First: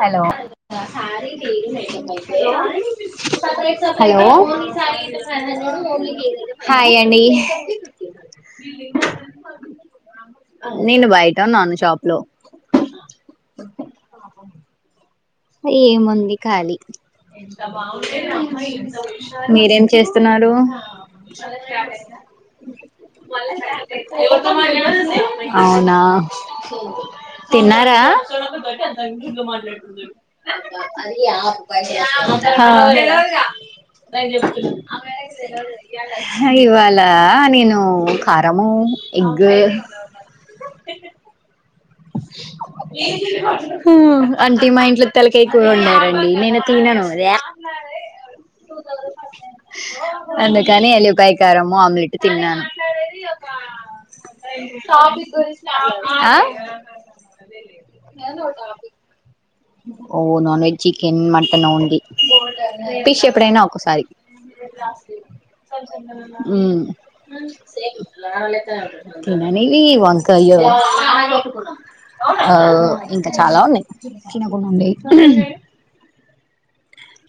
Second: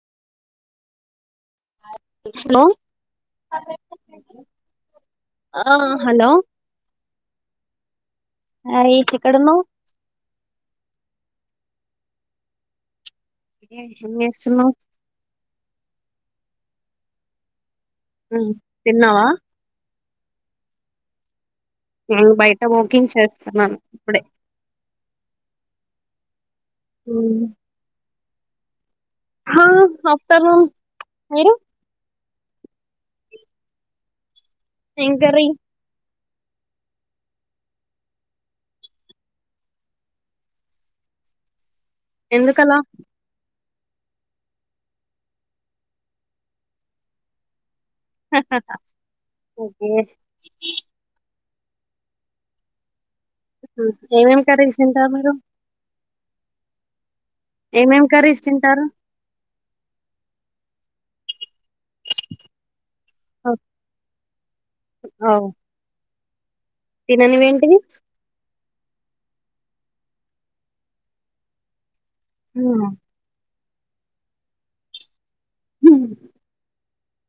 Hello hello hello ఆ hello హాయ డి ఆ ఏంటిక్కడున్నవ్ తెన్నాను షాప్ లో ఇ స [unintelligible] సున్నవ్ ఏముంది ఖాలీ తిన్నావా మీరేం చేస్ తున్నాడు నేను బయట వాకింగ్ చేస్తున్నాను ఇప్పుడే ఔనా తిన్నారా. కుడి అ ఇకా హా మాట్లా ఆఫ్టర్నూన్ మీరు [unintelligible] హ ఎంకర్రి ఇవాళ నేను కారము ఎగ్ ఎందుకలా అ హు అంటే మా ఇంట్లో తలకైకుర వండారండి నేను తినను వ్యక్ ఓకే కరము ఆమ్లెట్ తిన్నాను ఏమేమి కర్రీస్ తింటారు మీరు ఆ ఏమేం కర్రీస్ తింటారు ఓ non veg chicken mutton only fish ఎప్పుడైనా ఒక్కసారి తిననివి ఏంటివి తిననీవి వంకాయ ఆ ఇంకా చాలా ఉన్నాయి హ తినకుండా ఉండేయి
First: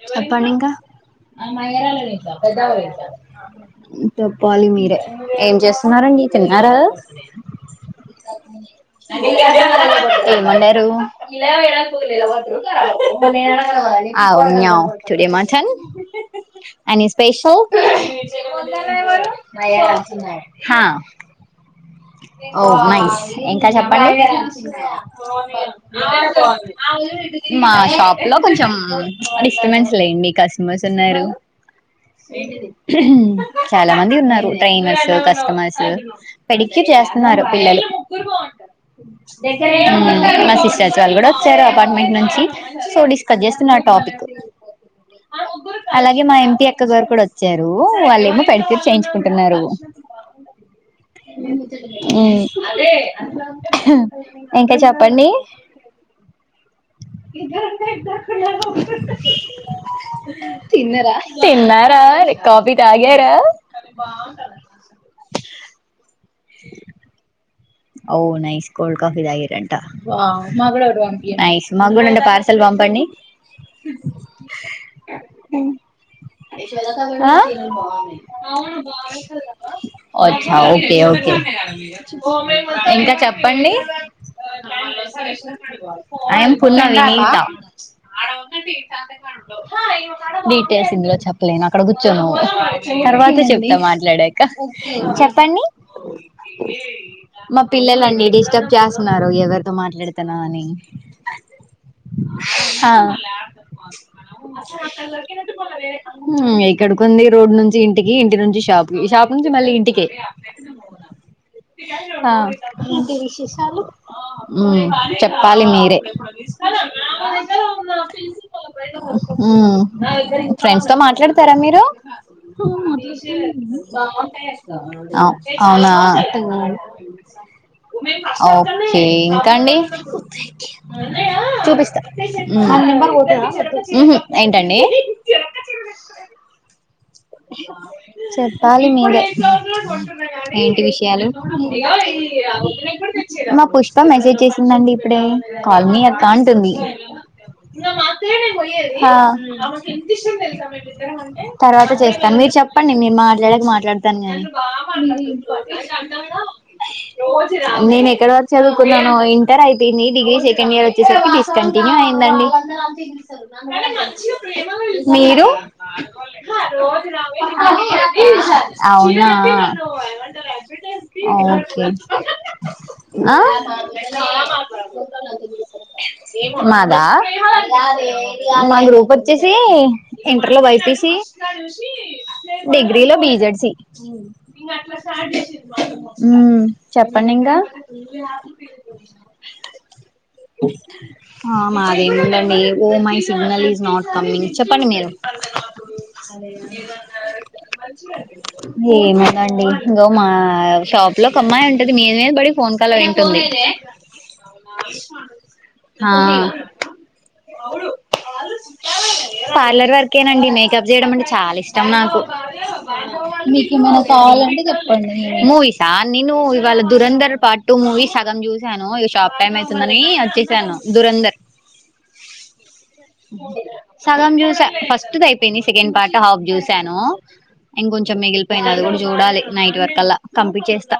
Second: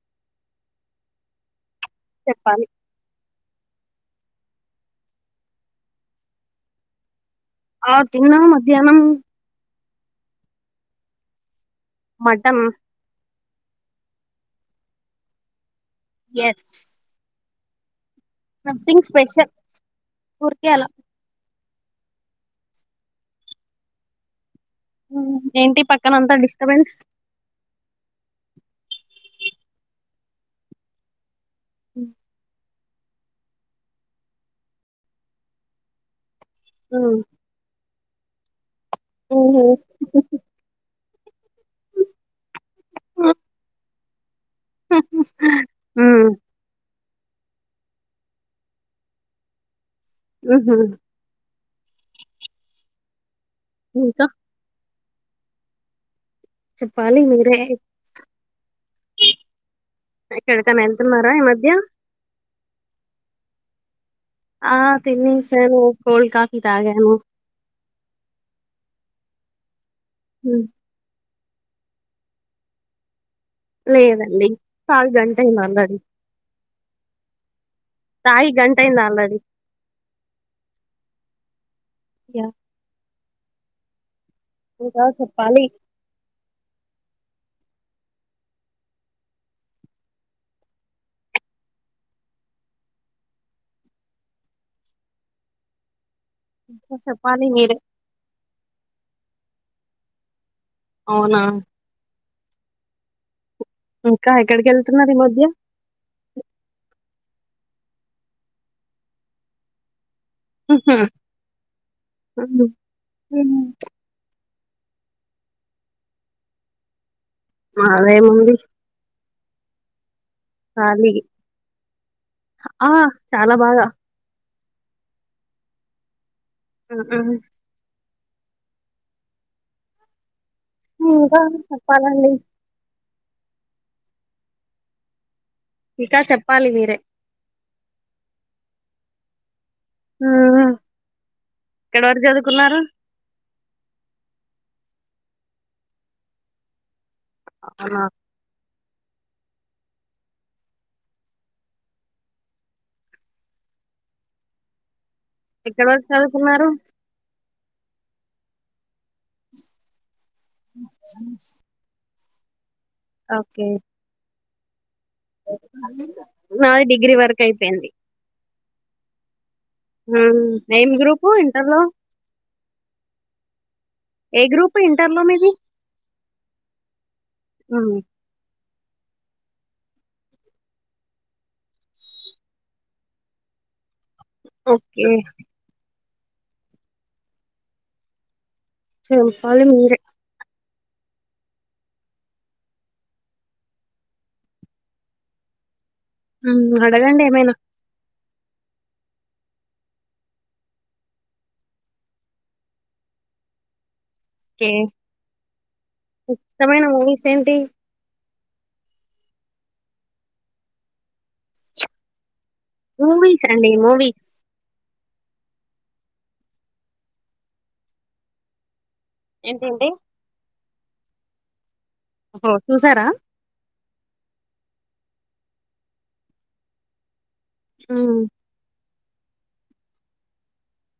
చెప్పండింకా చెప్పాలి [unintelligible] చెప్పాలి మీరే ఏం చేస్తున్నారండి తిన్నారా ఆ తిన్నా మధ్యాహ్నం ఏమోండారు మ మటన్ అవునా today mutton yes any special nothing special ఊరికే అలా హ ఓ నైస్ ఇంకా చెప్పండి ఏంటి పక్కన అంతా డిస్టర్బెన్స్ మా తబ్ ఇలా కొంచెం డిస్టబెన్స్ లేండి కస్టమర్స్ ఉన్నారు ఏీంటి చాలా మంది ఉన్నారు ట్రైనర్స్ కస్టమర్స్ అడిగితే చేస్తున్నారు పిల్లలు గురువా అంటారు హుహు. [unintelligible] మా శిష్యా [unintelligible] కాాలగడ [unintelligible] వచ్చారా అపార్ట్మెంట్ నుంచి సో డిస్కస్ చేస్తున్న ఆ టాపిక్ అ [inaudible] అలాగే హ్మ్. మా ఎంపీ అక్కగారు ఇప్పుడు వచ్చారు వాళ్ళేమో పెడిక్యూర్ చేయించుకుంటున్నారు ఆహ ఉ ఇంకా ఇంకా చెప్ పన్న చెప్పాలి మీరే. [unintelligible] ఎక్కడికైనా ఎళ్తున్నారా ఈ మధ్య? తిన్నారా కాఫీ తాగార అరి బా [unintelligible] ఆ తినేసాము కోల్డ్ కాఫీ తాగాము ఓ నైస్ కోల్డ్ కాఫీ దాగిరండి వావ్ హ్మ్. మాకూడా ఒకటి పంపీ నైస్ మాకు కూడా అంట పార్సల్ పంపండి లేదండి తాగి గంటయింది ఆల్రెడీ ఆ తాగి గంటయింది ఆల్రెడీ. అచ్చా ఓకే ఓకే లా [unintelligible] ట్ యాహ్! [inaudible] ఇంకా చెప్పండి ఇంకా చెప్పాలి. ఆఐ పునా [unintelligible] డీటెయిల్స్ ఇందులో చెప్పలేను అక్కడ కూర్చో నువ్వు తర్వాత చెప్తా మాట్లాడాక అప్ప [unintelligible] మా పిల్లలండి డిస్టర్బ్ చేస్తున్నారు ఎ ఎవరితో మాట్లాడుతునావ్ అని అవునా! ఇంకా ఎక్కడికెళ్తున్నారు ఈ మధ్య? ఎక్కడకుంది రోడ్ నుంచి ఇంటికి ఇంటి నుంచి షాప్ కి షాప్ నుంచి మళ్ళీ ఇంటికె ఉ హ్ ఆ ఏంటి విశేషాలు ఉమ్ చెప్పాలి మీరే నాదే ముంది ఉమ్ ఫ్రెండ్స్ తో మాట్లాడతారా మీరు ఆ! చాలా బాగా. అవ అవునా హ్మ్. అ ఓకే ఇంకా అండి ఇంకా చూపిస్తారు చెప్పాలండి. ఆ నంబర్ ఉహూ ఏంటండి ఇంకా చెప్పాలి మీరే. చెప్పాలి మీదే హ్మ్. ఏంటి విషయాలు ఎక్కడి వరకు చదువుకున్నారు? మా పుష్ప మెసేజ్ చేసి ందండి ఇప్పుడే కాల్ మీ అక్క అంటుంది ఇ అవునా మాత్రేనేే పోయ్యరు హా తర్వాత చేస్త కానీ మీరు చెప్పండి మీ మాట్లాడక మాట్లాడతాను కానీ ఎక్కడ వరకు చదువుకున్నారు రోజ నేను ఎక్కడ వరకు చదువుకున్నాను ఇంటర్ అయిపోంది డిగ్రీ సెకండ్ ఇయర్ వచ్చేసరికి డిస్కాంటిన్యు అయింది ందండి ఓకే మీరు నాది డిగ్రీ వరకు అయిపోయింది విసా అవునా ఉమ్ ఏం గ్రూపు ఇంటర్ లో ఓకే ఆ ఏ గ్రూప్ ఇంటర్ లో మీది మాదా ఉమ్ మా గ్రూప్ వచ్చేసి ఇంటర్ లో బైపిసి డిగ్రీలో బిజెడ్సి మంగ్ అలా ఓకే సా మ ఉమ్ చెప్పండి ఇంకా చెప్పాలి మీరే మాదేముందండి oh my signal is not coming చెప్పండి మీరు అదే ఉమ్ అడగండి ఏమైనా ఏమందండి ఇంకా మా షాప్ లో ఒక అమ్మాయి ఉంటది మీద మీద బడి ఫోన్ కాల్ వింటుంది కే ఆ సమయ నా మూవీస్ ఏంటి పార్లర్ వర్కేనండి మేకప్ చేయడం అంటే చాలా ఇష్టం నాకు మూవీస్ అండి మీకు ఏమనా మూవీస్ కావాలంటే చెప్ప మూవీసా నేను ఇవాళ దురంధర్ పాట్ టూ మూవీస్ సగం చూశాను టాపే మేస్ ఏంటేంటి వస్తుందని వచ్చేసాను దురంధర్ ఓహో చూసారా సగం జూసా ఫ అయిపోయింది సెకండ్ పార్ట్ హాఫ్ చూశాను ఇంకంచెం ఉమ్ మిగిలిపోయింది అది కూడా చూ చూడాలి నైట్ వర్క్ అల్లా కంప్లీంచేస్తా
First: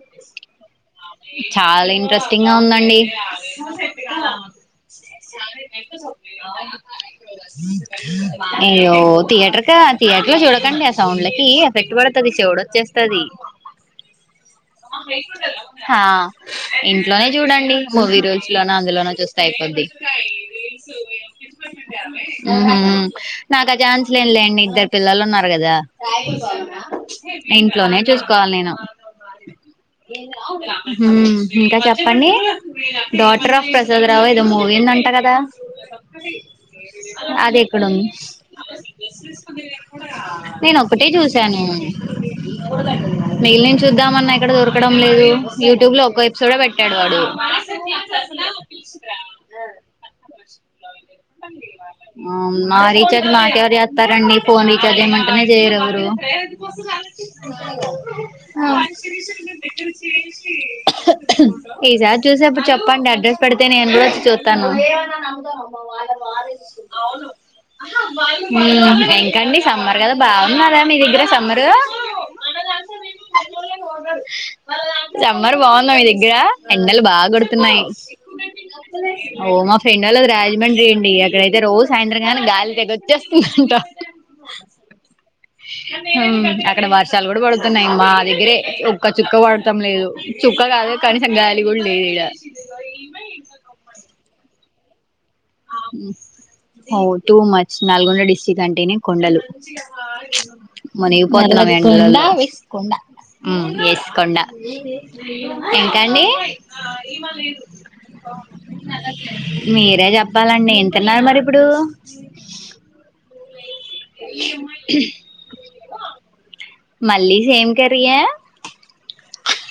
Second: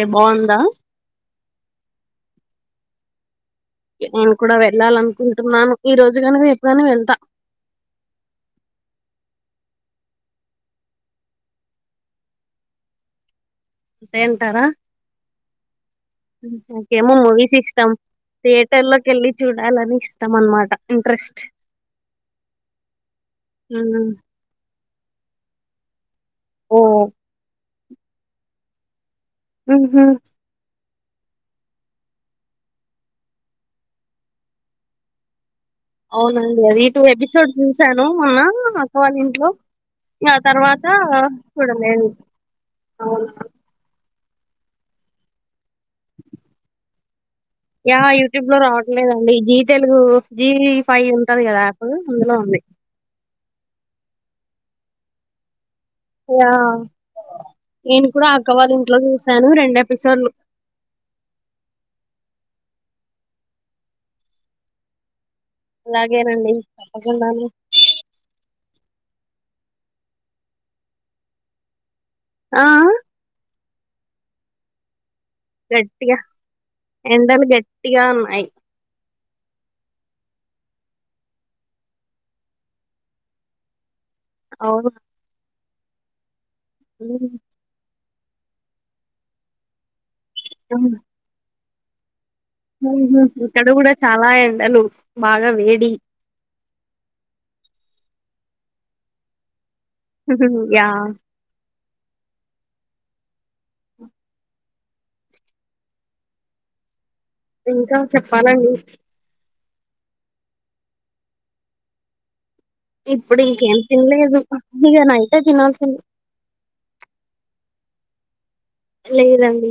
ఏ బాగుందా చాలా ఇంట్రెస్టింగ్ గా ఉందండి నేను కూడా వెళ్ళాలనుకుంటున్నాను ఈ రోజు గాని రేపు గాని వెళ్తా న్ని అయ్యో థియేటర్ ఇంకా థియేటర్ లో చూడకండి ఆ సౌండ్లకి ఎఫెక్ట్ పడుతది చెవుడ్ వచ్చేస్తది అంతేంటారా హా ఓకేమో మూవీస్ ఇష్టం కొన్ని రోజు లోన థియేటర్ లోకి అందులోన వెళ్ళి చూస్తయి కొద్ది చూడాలని ఇష్టం అన్నమాట ఇంట్రెస్ట్ నాకు ఉమ్ ఆచాన్స్ లేదే లే అండి ఇద్దరు పిల్లలు ఉన్నారు కదా ఓహ్! ట్ ఇంట్లోనే చూసుకోవాలి నేను హుహు. ఏందో ఆ గురా హ ఇంకా చెప్పండి డాటర్ ఆఫ్ ప్రసాద్ రావు ఏదో మూవీందంట కదా అవునండి అది ఈ టూ ఎపిసోడ్ అది చూసాను ఎక్కడుంది మొన్న అక్కవాళ ఇంట్లో ఇ ఆ నేను తర్వాత ఒకటే చూసాను చూడలేదు అవును మన్నా ఎక్కడ దొరకడం లేదు యూట్యూబ్ లో ఒక్క ఎపిసోడ్ పెట్టాడు వాడు యా యూట్యూబ్ లో రావట్లేదండి జీ తెలుగు జీ ఫైవ్ ఉంటది కదా యాప్ అందులో ఉంది స్తారండి ఫోన్ చదివి మంటే చేయరువు యాహ్! నేను కూడా అక్క వాళ్ళ ఇంట్లో చూసాను ఎపిసోడ్‌లు. ఇసారి సేపుడు చెప్పండి అడ్రస్ పెడితే నేను కూడా చూస్తాను మ్ వాళవు అలాగేనండి తప్పకుండాను. కండి సమ్మర్ కదా బాగున్న కదా మీ దగ్గర సమ్మరు ఆ దు రమ్మర్ బాగుందా మీ గట్టిగా దగ్గర బాగా ఎండలు కొడుతున్నాయి గట్టిగా ఉన్నాయి ఓ మా ఫ్రెండ్ వాళ్ళకి రాజమండ్రి అండి అక్కడైతే రోజు సాయంత్రంగానీ గాలి తెగొచ్చేస్తుందంట అవు మ్ అక్కడ వర్షాలు కూడా పడుతున్నాయిమ్మా దగ్గరే ఒక్క చుక్క పడతాం లేదు చుక్క కాదు హ్మ్. కనీసంగాలి [unintelligible] లేడ ఇక్కడ కూడా చాలా ఎండాలు ఆ టూ మచ్ నల్గొండ డిస్టి్రిక్ట్ అంటేనే కొండలు యాహ్! మన ఇ ప వేసు వేసుకోండా ఏంటండి ఈ ఇంకా చెప్పాలండి. మ మీరే చెప్ చెప్పాలండి ఎ తిన్నారు మరి ఇప్పుడు ఇప్పుడు ఇంకేం తినలేదు ఇక నైతే తినాల్సింది మల్లీ సేమ్ కర్రీ ఆ లేదండి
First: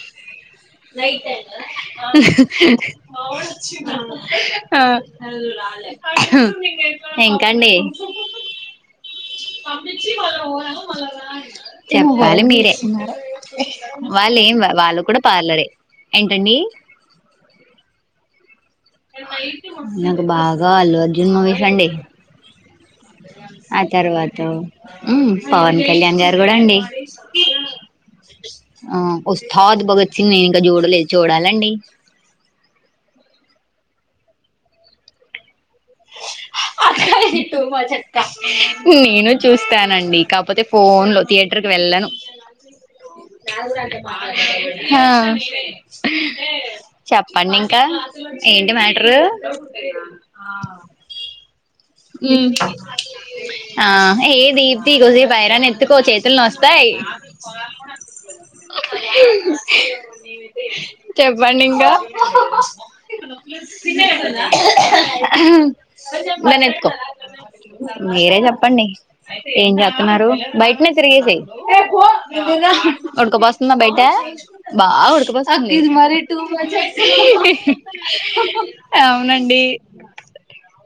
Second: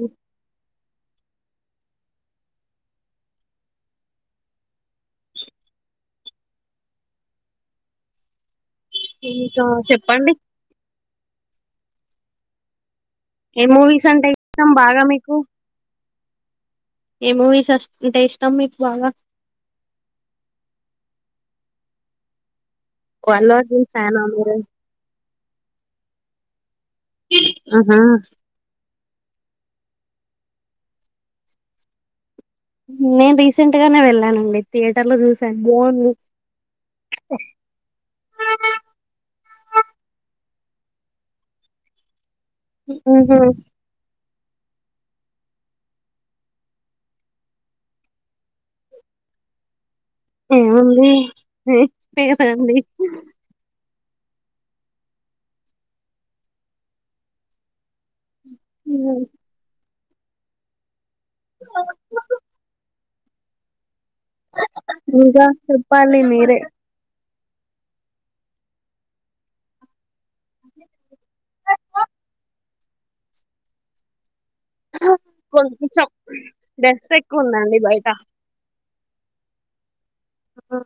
ఆ ఇంకా అండి ఇంకా పంపించి చెప్పండి పోదాము మళ్ళా చెప్పాలి మీరే ఏ మూవీస్ అంటే వాళ్ళు ఏం ఇష్టం వాళ్ళు బాగా కూడా పార్లరే ఏంటండి ఏ మూవీస్ [unintelligible] తమ్మీ నాకు బాగా అల్లు అర్జ్ జన్మ మూవీస్ అండి అల్లు అర్జున్ ఫ్యాన్ ఆ మీరు అం ఉమ్ పవన్ కళ్యాణ్ గారు కూడా అండి ఆహా ఆ ఉస్తాద్ భగత్ సింగ్ నేను ఇంకా చూడలేదు చూడాలా అండి నేను రీసెంట్ గానే వెళ్వానండి థియేటర్ లో చూసాను బాగుంది అక్క ఇది టూ మచ్ అక్కా నేను చూస్తానండి కాకపోతే ఫోన్ లో థియేటర్ కి వెళ్ళను ఉహు నాగురా కె బహార్ హె హా చెప్పండి ఇంక ఏంటి మ్యాటర్ ఏముంది హె లేదండి ఆ ఏ దీప్తి కొద్ది సే బైరాన్ని ఎత్తుకో చేతుల నొస్తాయి [inaudible] విష్ చెప్పండి ఇంక [inaudible] ఇంకా చెప్పాలి ఎహ్ మీరే ఎహ్ హ్ మీరే చెప్పండి ఏం చేస్తున్నారు బయటనే తిరగేసై ఉడకపోస్తుందా బయట బాగ ఉడకపోస్తోంది ఇది కొంచెం మరి టూ మచ్ డస్ట్ ఎక్కువ ఉందండి బయట అ అవునండి హ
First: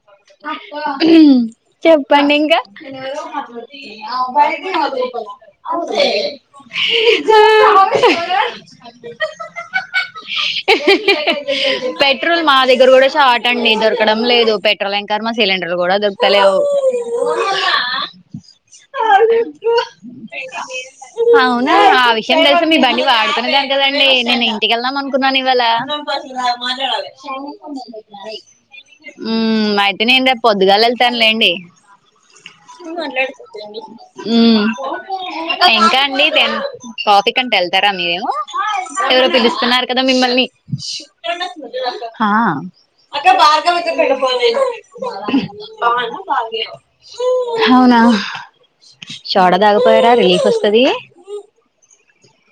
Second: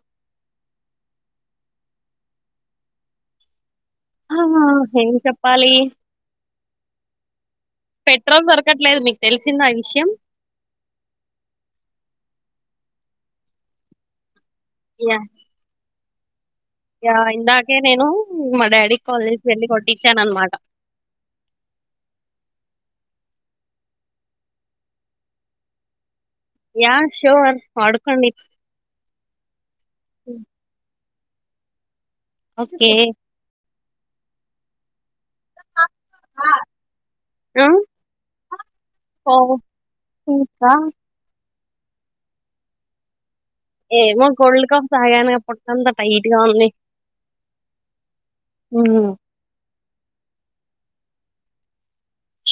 చెప్పండి ఇంక ఆ బయట ఏం లోపల చెప్పాలి అంతే హెహ్ ఇ జ పెట్రోల్ దొరకట్లేదు మీక్ తెలిసిందా ఆ విషయం పెట్రోల్ మా దగ్గర కూడా షాట్ అండి దొరకడం లేదు ఎక్కడలేని ఖర్మ సిలిండర్ కూడా కలుగు అయా ఇందాకే నేను మా డాడీ కాలేజ్ కెళ్ళి కొట్టిచ్చాను అనమాట అవునా ఆ విషయం తెలిసి మీ బండి వాడుకునేదాన్ని కదండి నేను ఇంటికెళ్దాం అనుకున్నాను ఇవాళ యా షూర్ వాడుకోండి ఉమ్ మ ఇంటి నిండా పొద్దుగాల వెళ్తాన్లేండి ఓకే హ మాట్లాడుతుంటదండి ఉమ్ ఇంకా అండి ఆ? మేము కాఫి కట్ట వెళ్తారా మీరు ఎవరో ఓ, పిలుస్తున్నారు కదా మిమ్మల్ని ఇంకా హాయ్ ఏం లా కొడిలి కం అవునా షోడా తగపోయారా రిలీఫ్ వస్తది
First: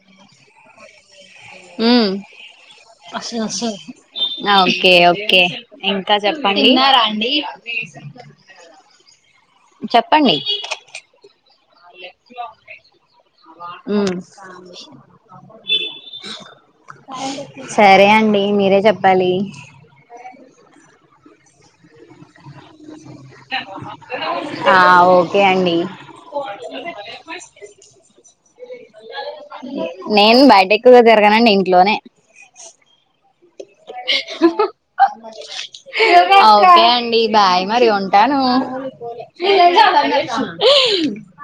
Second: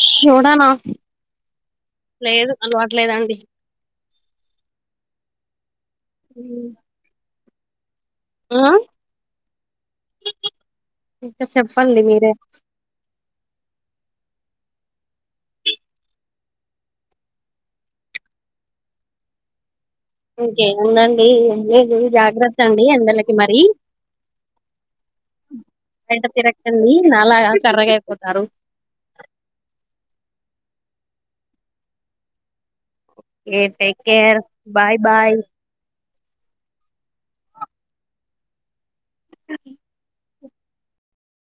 షోడా నా ఉమ్ ఆ‌ ఓకే ఓకే ఇంకా చెప్పండి ఆ? జ చెప్పండి ఇంకా చెప్పండి మీరే ఉమ్ సరే అండి మీరే చెప్పాలి ఇంకేముందండి ఏం లేదు జాగ్రత్త అండి ఎండలకి మరి ఆ ఓకే అండి బయట తిరక్కండి నాలా కర్రిగయిపోతారు క్కువ తిరగనండి ఇంట్లోనే ఏ టేక్ కేర్ బాయ్ బాయ్ ఆ ఓకే అండి బాయ్ మరి ఉంటాను